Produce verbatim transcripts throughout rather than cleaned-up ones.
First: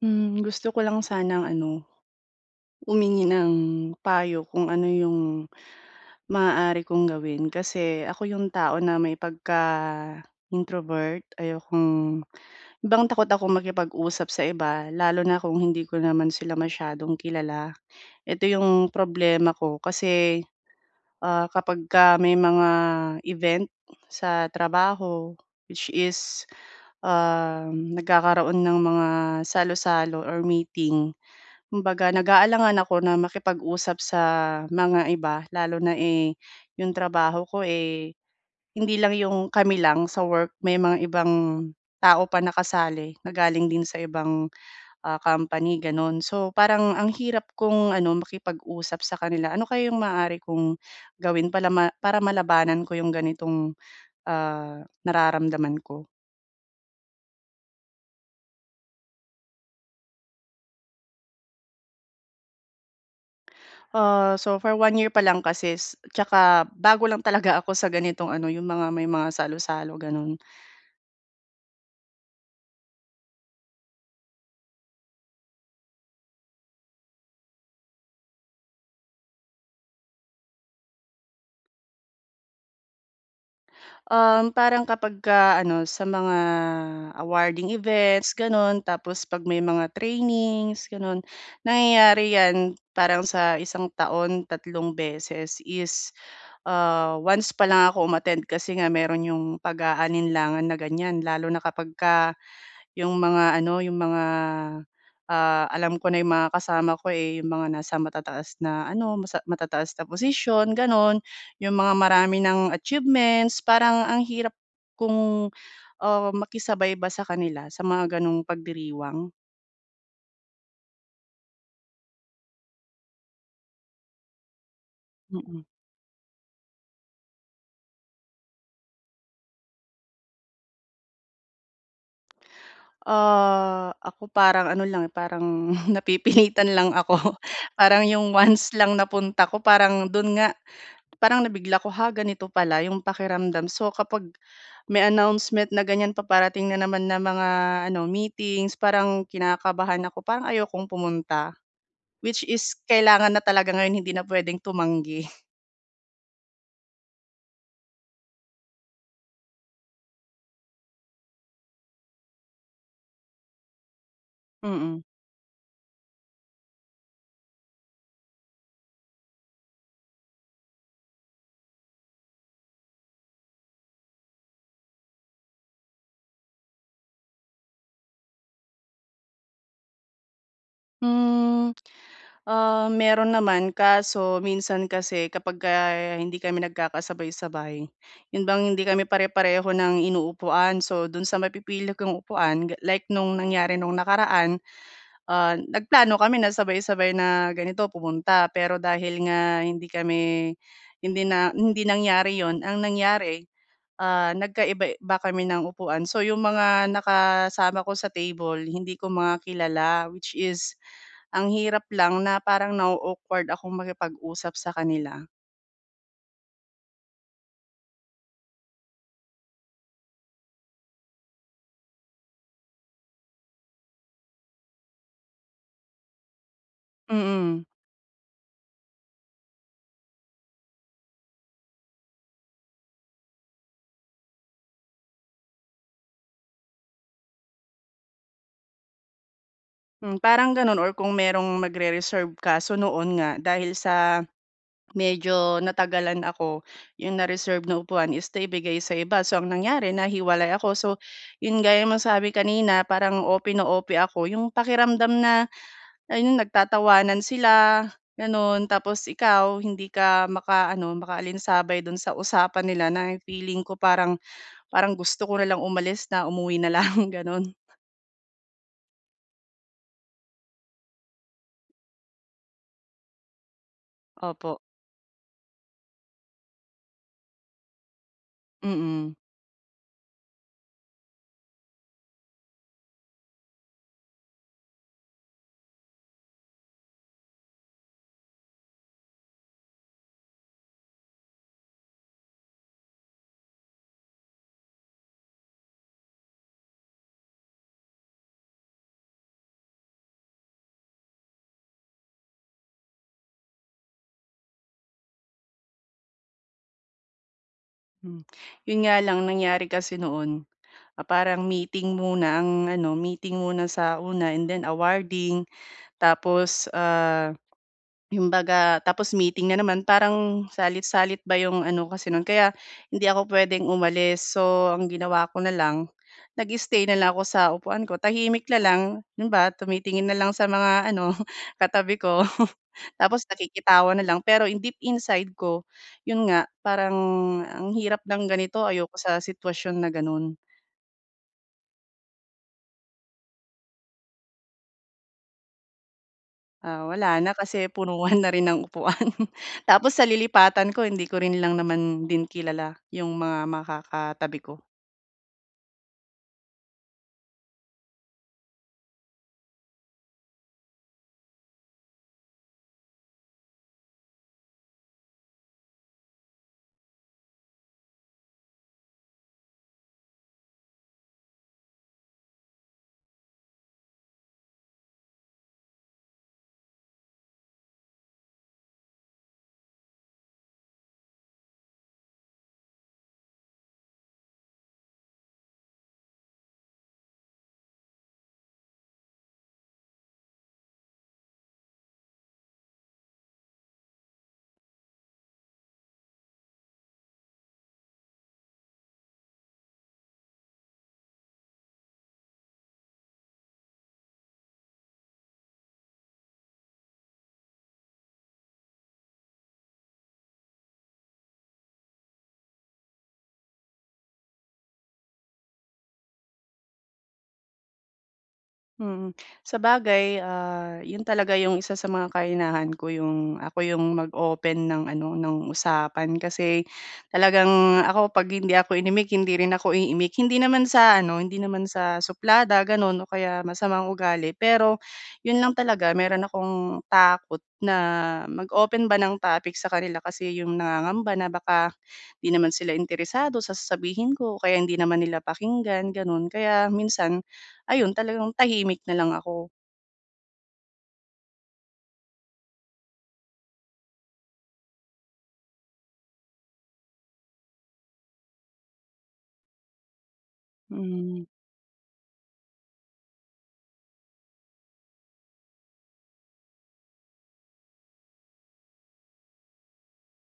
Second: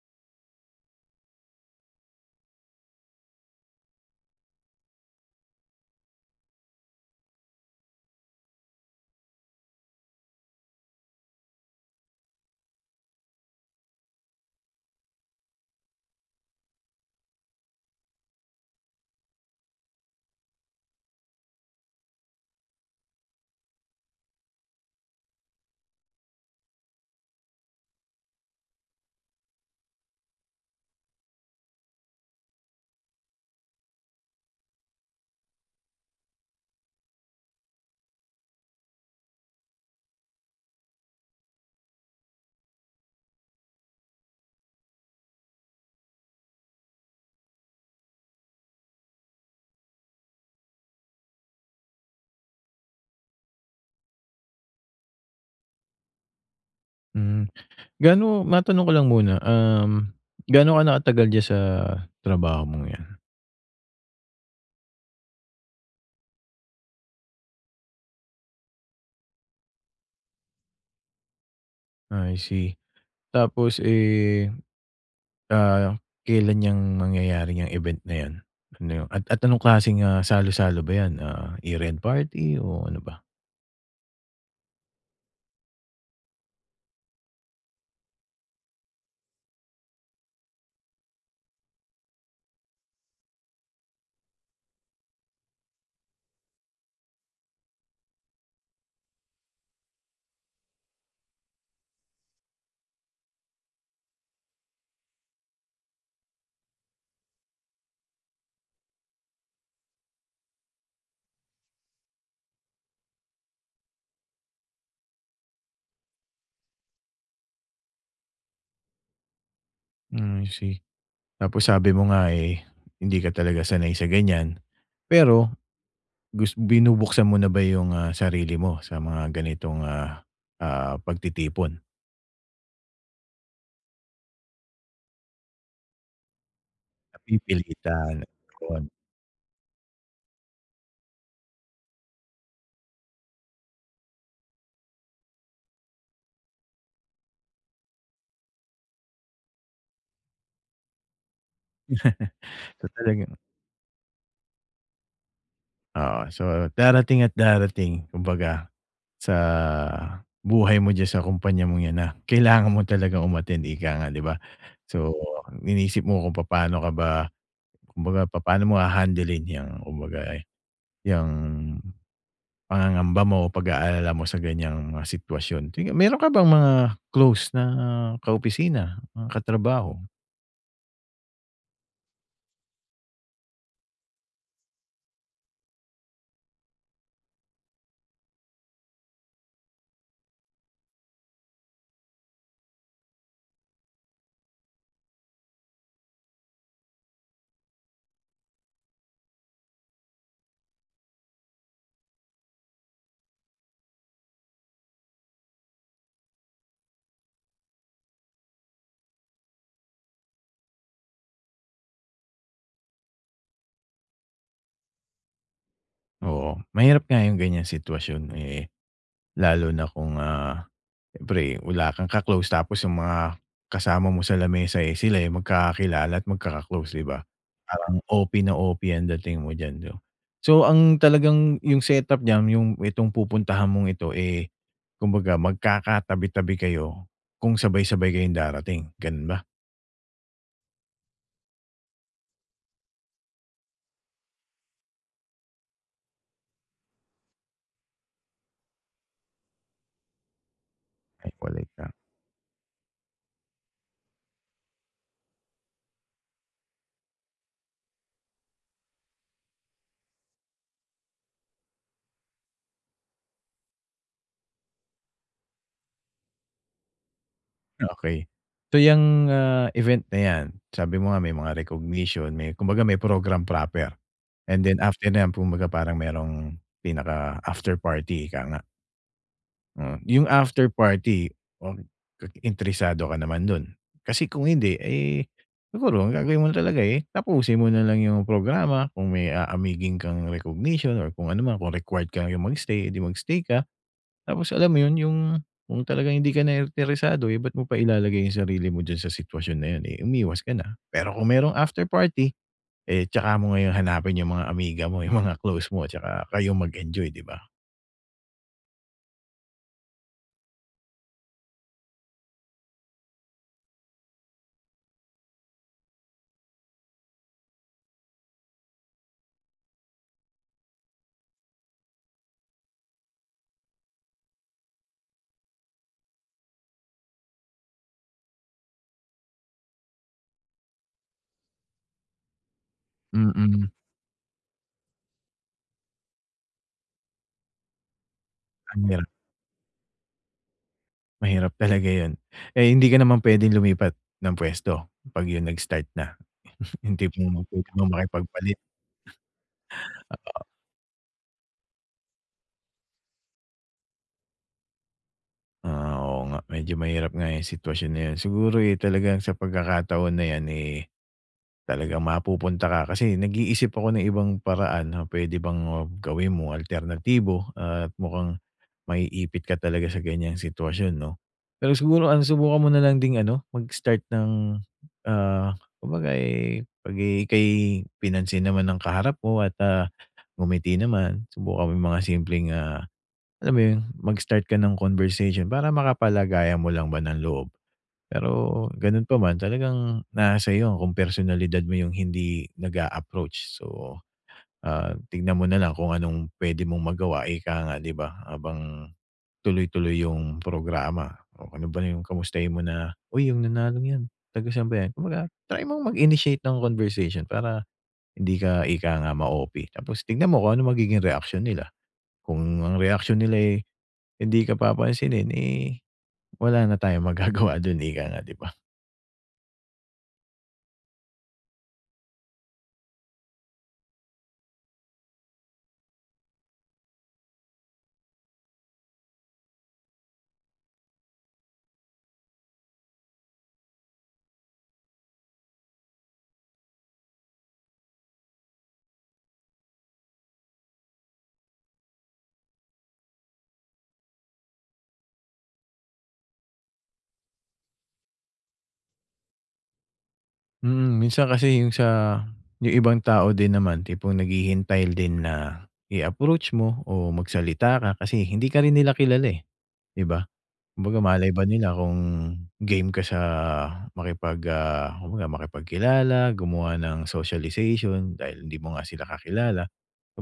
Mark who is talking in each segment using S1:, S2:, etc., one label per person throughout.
S1: Mm, gusto ko lang sanang ano, humingi ng payo kung ano yung maaari kong gawin? Kasi ako yung tao na may pagka-introvert. Ayokong 'yon bang takot akong makipag-usap sa iba, lalo na kung hindi ko naman sila masyadong kilala. Eto yung problema ko kasi, ah, kapagka may mga event sa trabaho, which is, um, nagkakaroon ng mga salu-salo or meeting. Kumbaga, nag-aalangan ako na makipag-usap sa mga iba, lalo na, eh, yung trabaho ko, eh, hindi lang yung kami lang sa work. May mga ibang tao pa na kasali na galing din sa ibang, ah, company, gano'n. So, parang ang hirap kong ano, makipag-usap sa kanila. Ano kaya yung maaari kong gawin palama para malabanan ko yung ganitong, ah, nararamdaman ko?
S2: Mm, gaano, matanong ko lang muna, um, gaano ka na katagal diyan sa trabaho mong 'yan?
S1: Ah, so for one year pa lang kasi s 'tsaka bago lang talaga ako sa ganitong ano, yung mga may mga salo-salo, ganun.
S2: Ah, I see. Tapos, eh, ah, kelan 'yang mangyayari 'yang event na 'yan? Ano at anong klaseng, ah, salu-salo ba 'yan? Ah, year end party o ano ba?
S1: Um, parang kapagka ano, sa mga awarding events, ganun tapos 'pag may mga trainings, ganun. Nangyayari 'yan parang sa isang taon, tatlong beses is, ah, once pa lang ako um-attend kasi nga meron yung pag-aalinlangan na ganyan lalo na kapagka yung mga ano, yung mga, ah, alam ko na yung mga kasama ko, eh, yung mga nasa matataas na ano, masa matataas na posisyon, gano'n, yung mga marami ng achievements. Parang ang hirap kong, ah, makisabay ba sa kanila sa mga gano'ng pagdiriwang.
S2: Mm, I see. Tapos sabi mo nga, eh, hindi ka talaga sanay sa ganyan. Pero,
S1: Mm.
S2: gus binubuksan mo na ba yung, ah, sarili mo sa mga ganitong, ah, ah, pagtitipon?
S1: Ah, ako parang ano lang, eh, parang napipilitan lang ako. Parang
S2: Napipilitan,
S1: 'yong once
S2: yon.
S1: lang na punta ko, parang do'n nga parang nabigla ko, "Ha? Ganito pala 'yong pakiramdam." So, kapag may announcement na ganyan paparating na naman na mga ano, meetings, parang kinakabahan ako, parang ayokong pumunta. Which is
S2: So,
S1: kailangan
S2: talagang
S1: na talaga ngayon, hindi na puwedeng tumanggi.
S2: Oo. So, darating at darating kumbaga sa buhay mo diyan sa kumpanya mong ’yan na kailangan mo talagang um-attend, ika nga, di ba?
S1: Mm.
S2: So, iniisip mo kung papaano ka ba kumbaga, papaano mo hahandlein 'yang kumbaga, eh, 'yang pangangamba mo, pag-aalala mo sa ganyang mga sitwasyon. Sige, meron ka bang mga close na kaopisina, mga katrabaho?
S1: Mm, ah, meron naman. Kaso minsan kasi kapagka hindi kami nagkakasabay-sabay, yun bang hindi kami pare-pareho ng inuupuan. So, dun sa mapipili kong upuan ga like nung nangyari nung nakaraan, ah, nagplano kami na sabay-sabay na ganito, pumunta. Pero dahil nga hindi kami hindi na hindi nangyari 'yun, ang nangyari, ah, nagkaiba-iba kami ng upuan. So, yung mga nakasama ko sa table hindi ko mga kilala. Which is ang hirap lang na parang na-o-awkward akong makipag-usap sa kanila.
S2: Oo, mahirap nga yung ganyang sitwasyon, eh, lalo na kung, ah, siyempre wala kang ka-close, tapos yung mga kasama mo sa lamesa, eh, sila yung magkakilala at magkaka-close, 'di ba?
S1: Mm.
S2: Parang O-P na O-P ang dating mo diyan 'no? So ang talagang, yung set-up diyan yung itong pupuntahan mong ito, eh, kumbaga magkakatabi-tabi kayo kung sabay-sabay kayong darating, gano'n ba?
S1: Hmm, parang gano'n or kung mayrong magre-reserve, kaso noon nga dahil sa medyo natagalan ako, yung na-reserve na upuan is naibigay sa iba, so ang nangyari nahiwalay ako. So 'yun,
S2: Nahiwalay
S1: gaya
S2: ka.
S1: nasabi kanina, parang O-P na O-P ako, yung pakiramdam na, ayun nagtatawanan sila gano'n, tapos ikaw hindi ka makaano makaalinsabay do'n sa usapan nila na feeling ko parang, parang gusto ko nalang umalis na umuwi nalang gano'n.
S2: Okey. So yang, ah, event na yan, sabi mo nga may mga recognition may kumbaga may program proper,
S1: Opo.
S2: and then after na yan, 'kumbaga parang mayrong pinaka after party, ika nga.
S1: Mm.
S2: Mm, yung after party, oh, interesado ka naman do'n? Kasi kung hindi, eh, siguro ang gagawin mo talaga, eh, tapusin mo na lang yung programa kung may aamigin kang recognition or kung ano man, kung required kayong mag-stay, eh di mag-stay ka. Tapos alam mo 'yon, yung kung talagang hindi ka na interesado, eh, ba't mo pa ilalagay yung sarili mo diyan sa sitwasyon na 'yan, eh, umiwas ka na. Pero kung merong after party, eh, tsaka mo ngayon hanapin yung mga amiga mo, yung mga close mo tsaka kayong mag-enjoy, 'di ba?
S1: Mm. 'Yon nga lang nangyari kasi noon, ah, parang meeting muna, ang ano, meeting muna sa una and then awarding tapos, ah, 'yong 'baga tapos meeting na naman, parang salit-salit ba 'yong ano kasi no'n, kaya hindi ako pwedeng umalis. So, ang ginawa ko na lang, nag-stay na lang ako sa upuan ko, tahimik na lang, 'yon ba tumitingin na lang sa mga ano, katabi ko. Tapos
S2: Mm.
S1: nakikitawa na lang, pero in deep inside ko 'yon nga parang ang hirap ng ganito, ayoko
S2: Aniya.
S1: sa sitwasyon na gano'n.
S2: Mahirap talaga 'yon. Eh, hindi ka naman puwedeng lumipat, ng puwesto, 'pag 'yon nag-start na?
S1: Ah,
S2: 'Yong
S1: wala
S2: tipong
S1: na. Kasi
S2: mapupuno,
S1: punuan na rin
S2: makipagpalit.
S1: ang upuan. Tapos sa
S2: Totoo.
S1: lilipatan ko hindi ko rin lang naman din kilala, 'yong mga makakatabi ko.
S2: Ah, oo nga. Medyo mahirap nga 'yong sitwasyon na 'yon. Siguro, eh, talagang sa pagkakataon na 'yan, eh, talagang mapupunta ka. Kasi, nag-iisip ako ng ibang paraan na puwede bang, ah, gawin mo, alternatibo, at mukhang, maiipit ka talaga sa ganiyang sitwasyon, 'no. Pero siguro ano, subukan mo na lang ding ano, mag start ng, ah, kumbaga, eh, 'pag, eh, ika'y, pinansin naman ng kaharap mo at, ah, ngumiti naman, subukan mo 'yong mga simpleng, ah, alam mo 'yon, mag-start ka ng conversation, para makapalagayan mo lang ba ng loob. Pero, gano'n pa man, talagang nasa sa'yo 'yon kung personalidad mo 'yong hindi nag-a-approach. So, ah, tignan mo na lang kung anong puwede mong magawa, ika nga, 'di ba, habang, tuloy-tuloy 'yong programa. O, ano ba 'yong kamustahin mo na, "Uy, 'yong nanalong 'yan, taga san ba 'yan?" Kung baga, try mong mag initiate ng conversation para, hindi ka, ika nga, ma-O-P. Tapos, tignan mo kung anong magiging reaksyon nila, kung ang reaksyon nila, eh, hindi ka papansinin, eh, wala na tayong magagawa do'n, ika nga, 'di ba.
S1: Mm. Sabagay, ah, 'yon talaga 'yong isa sa mga kahinahan ko, 'yong, ako 'yong mag-open ng ano, ng usapan. Kasi, talagang, ako, 'pag hindi ako inimik hindi rin ako iimik, hindi naman sa ano, hindi naman sa suplada, gano'n, o kaya masamang ugali. Pero, 'yon lang talaga, meron akong, takot na mag-open ba ng topic sa kanila, kasi 'yong nangangamba na baka, hindi naman sila interesado sa sasabihin ko o kaya hindi naman nila pakinggan, gano'n. Kaya, minsan, ayun, talagang tahimik na lang ako.
S2: Mm, minsan kasi yung sa, yung ibang tao din naman tipong naghihintay din na i-approach mo o magsalita ka kasi hindi ka rin nila kilala, eh, 'di ba? Kumbaga
S1: Mm.
S2: malay ba nila kung game ka sa makipag, ah, kumbaga makipagkilala, gumawa nang socialization dahil hindi mo nga sila kakilala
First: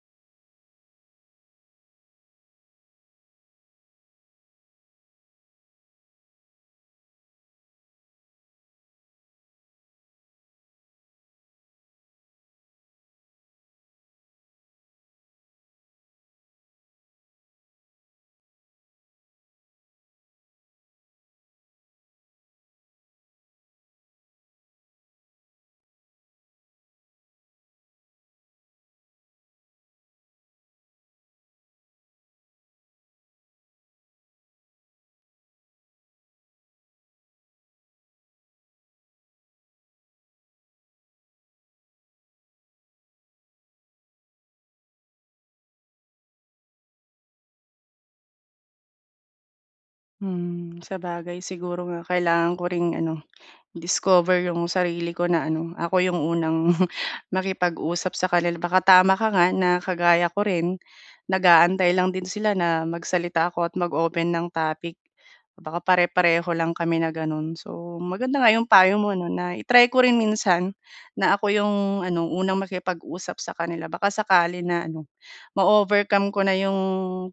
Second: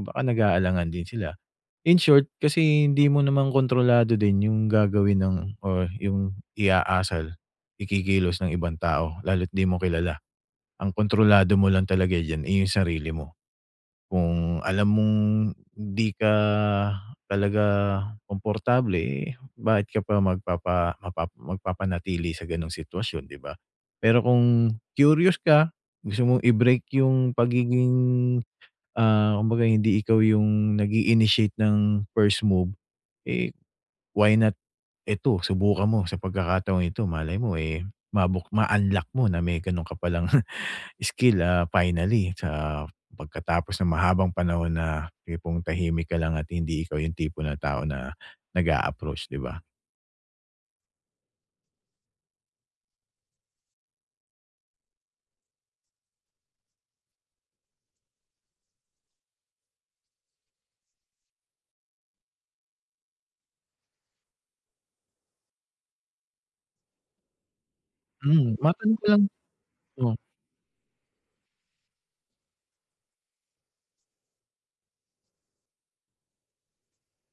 S2: o baka nag-aalangan din sila. In short kasi hindi mo naman kontrolado din yung gagawin ng or yung i-aasal, ikikilos ng ibang tao lalo't di mo kilala. Ang kontrolado mo lang talaga diyan, eh, yung sarili mo. Kung alam mong 'di ka talaga komportable, eh, bakit ka pa magpapa mapa magpapanatili sa gano'ng sitwasyon, 'di ba? Pero kung curious ka, gusto mo i-break yung pagiging, ah, kumbaga hindi ikaw yung nag iinitiate ng first move, eh, why not eto subukan mo sa pagkakataong ito malay mo, eh, mabuk ma-unlock mo na may gano'n ka palang skill, ah, finally sa pagkatapos ng mahabang panahon na tipong tahimik ka lang at hindi ikaw yung tipo ng tao na nag-a-approach, 'di ba?
S1: Mm, sabagay siguro nga kailangan ko rin ano, i-discover 'yong sarili ko na ano, ako 'yong unang makipag-usap sa kanila. Baka tama ka nga na kagaya ko rin, nag-aantay lang din sila na magsalita ako at mag-open ng topic. Baka pare-pareho lang kami na gano'n. So, maganda nga
S2: Mm,
S1: 'yong
S2: matanong
S1: payo
S2: ko
S1: mo
S2: lang
S1: 'no, na i-try ko
S2: oh.
S1: rin minsan na ako yung ano, unang makipag-usap sa kanila baka sakali na ano, ma-overcome ko na yung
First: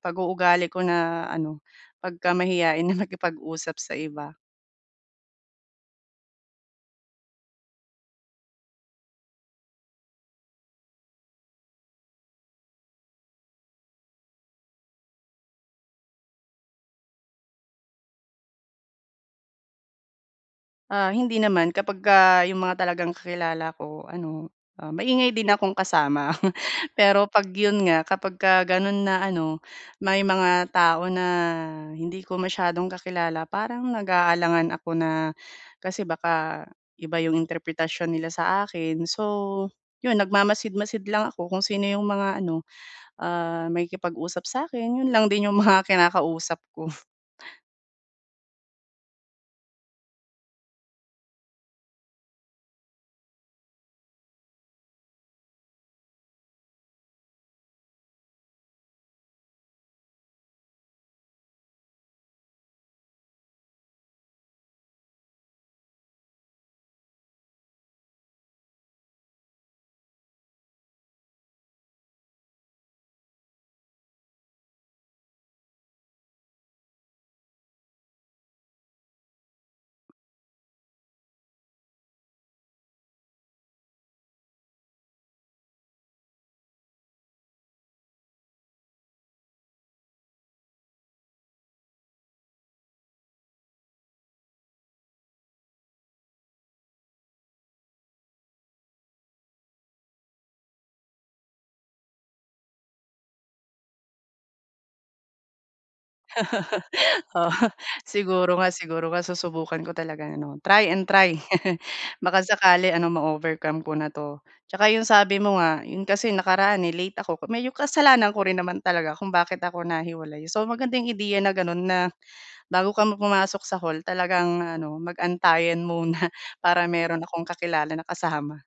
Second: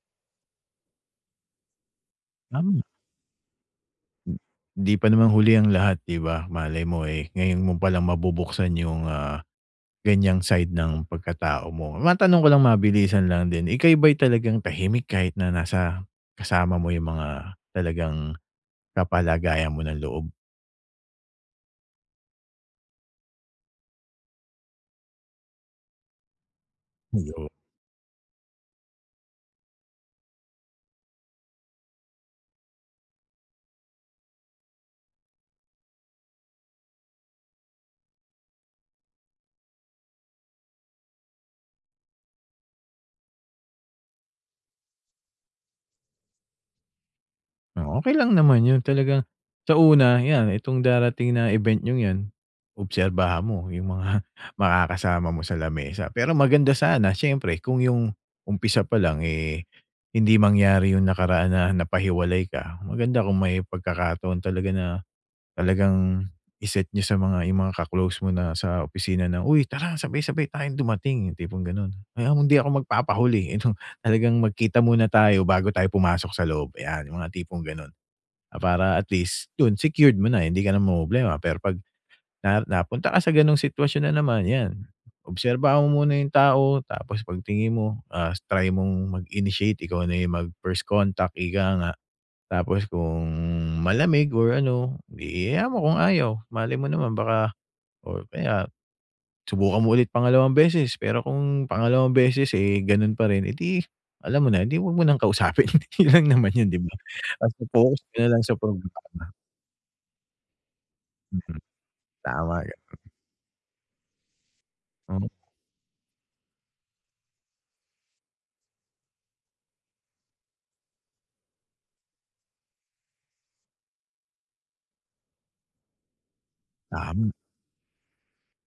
S1: pag-uugali ko na ano,
S2: Mhm.
S1: pagkamahiyain na makipag-usap sa iba.
S2: Hindi pa naman huli ang lahat, ‘di ba. Malay mo eh, ngayon mo palang mabubuksan yung, ah, ganiyang side ng pagkatao mo. Matanong ko lang mabilisan lang din, ika’y ba'y talagang tahimik kahit na nasa kasama mo yung mga talagang kapalagayan mo ng loob?
S1: Ah, hindi naman kapagka yung mga talagang kakilala ko ano, ah, maingay din akong kasama. Pero 'pag
S2: Ayo
S1: yun nga, kapagka ganun na ano, may mga tao na hindi ko masyadong kakilala parang nag-aalangan ako na, kasi baka iba yung interpretasyon nila saakin. So yun, nagmamasid-masid lang ako kung sino yung mga ano, ah, makikipag-usap sa’kin, yun lang din yung mga kinakausap ko.
S2: Oh, okey lang naman yun. Talagang sa una iyan, itong darating na event niyong 'yan, obserbahan mo yung mga makakasama mo sa lamesa. Pero maganda sana, siyempre kung yung umpisa palang eh, hindi mangyari yung nakaraan na napahiwalay ka, maganda kung may pagkakataon talaga na, talagang i-set niyo sa mga yung mga ka-close mo na sa opisina na, “Uy tara, sabay-sabay tayong dumating.” Yung tipong ganun. “Ay ako hindi ako magpapahuli eh ano, talagang magkita muna tayo bago tayo pumasok sa loob.” Ayan, yung mga tipong gano'n. Ah, para at least dun secured mo na, hindi ka na mamomroblema. Pero 'pag na napunta ka sa ganung sitwasyon na naman, ‘yan, obserbahan mo muna yung tao tapos pagtingin mo, ah, try mong mag-initiate, ikaw na yung mag first contact, ika nga. Tapos kung malamig or ano, ‘di hayaan mo kung ayaw. Malay mo naman baka or kaya, subukan mo ulit pangalawang beses, pero kung pangalawang beses, eh ganun pa rin, eh ‘di alam mo na, ‘di ‘wag mo nang kausapin. Yun lang naman yun ‘di ba.
S1: Oo,
S2: Basta focus ka na lang sa
S1: siguro nga, siguro nga,
S2: programa.
S1: susubukan ko talaga ano, try and try.
S2: Mhm,
S1: Baka
S2: tama ‘yan.
S1: sakali ano, ma-overcome ko na 'to. Tsaka 'yong
S2: Mhm.
S1: sabi mo nga, 'yon kasi nakaraan eh late ako medyo kasalanan ko rin naman talaga kung bakit ako nahiwalay. So magandang ideya na gano'n na, bago ka pu pumasok sa hall, talagang ano, mag-antayan muna para meron
S2: Tam
S1: akong kakilala na kasama.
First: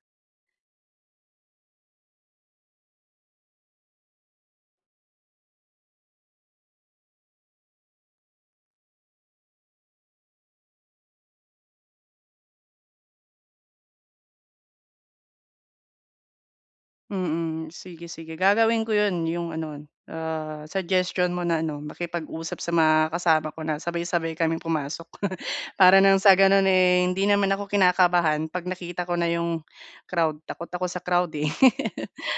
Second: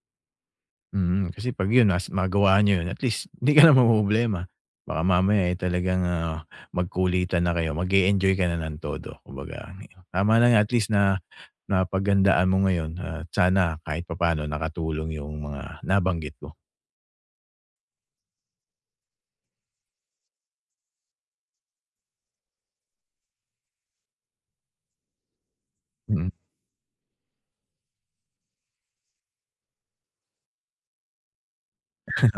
S2: Mhm, kasi 'pag yun nas- magawa niyo yun at least, ‘di ka na mamomroblema. Baka mamaya eh, talagang, ah, magkulitan na kayo. Mag-e-enjoy ka na nang todo kumbaga [unintelligible] tama lang at least na, napaghandaan mo ngayon at sana kahit papaano nakatulong yung mga nabanggit ko.
S1: Mm. Sige, sige. Gagawin ko 'yon 'yong ano, ah, suggestion mo na ano, makipag-usap sa mga kasama ko na sabay-sabay kaming pumasok. Para nang
S2: Mhm.
S1: sa ganun eh, hindi naman ako kinakabahan, 'pag nakita ko na 'yong crowd. Takot ako sa crowd eh.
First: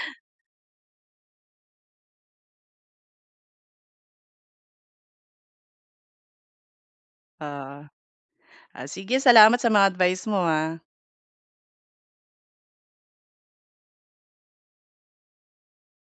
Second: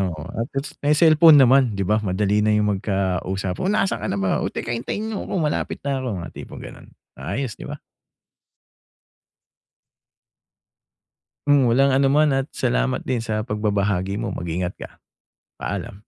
S2: Oo, at least may selpon naman ‘di ba. Madali na yung magkausap, "Oh nasaan ka na ba? O teka hintayin niyo ako, malapit na 'ko.” Mga tipong gano'n. Ayos ‘di ba.
S1: Oo. Ah, sige. Salamat sa mga advice mo ha.
S2: Mm, walang anuman at salamat din sa pagbabahagi mo. Mag-ingat ka. Paalam.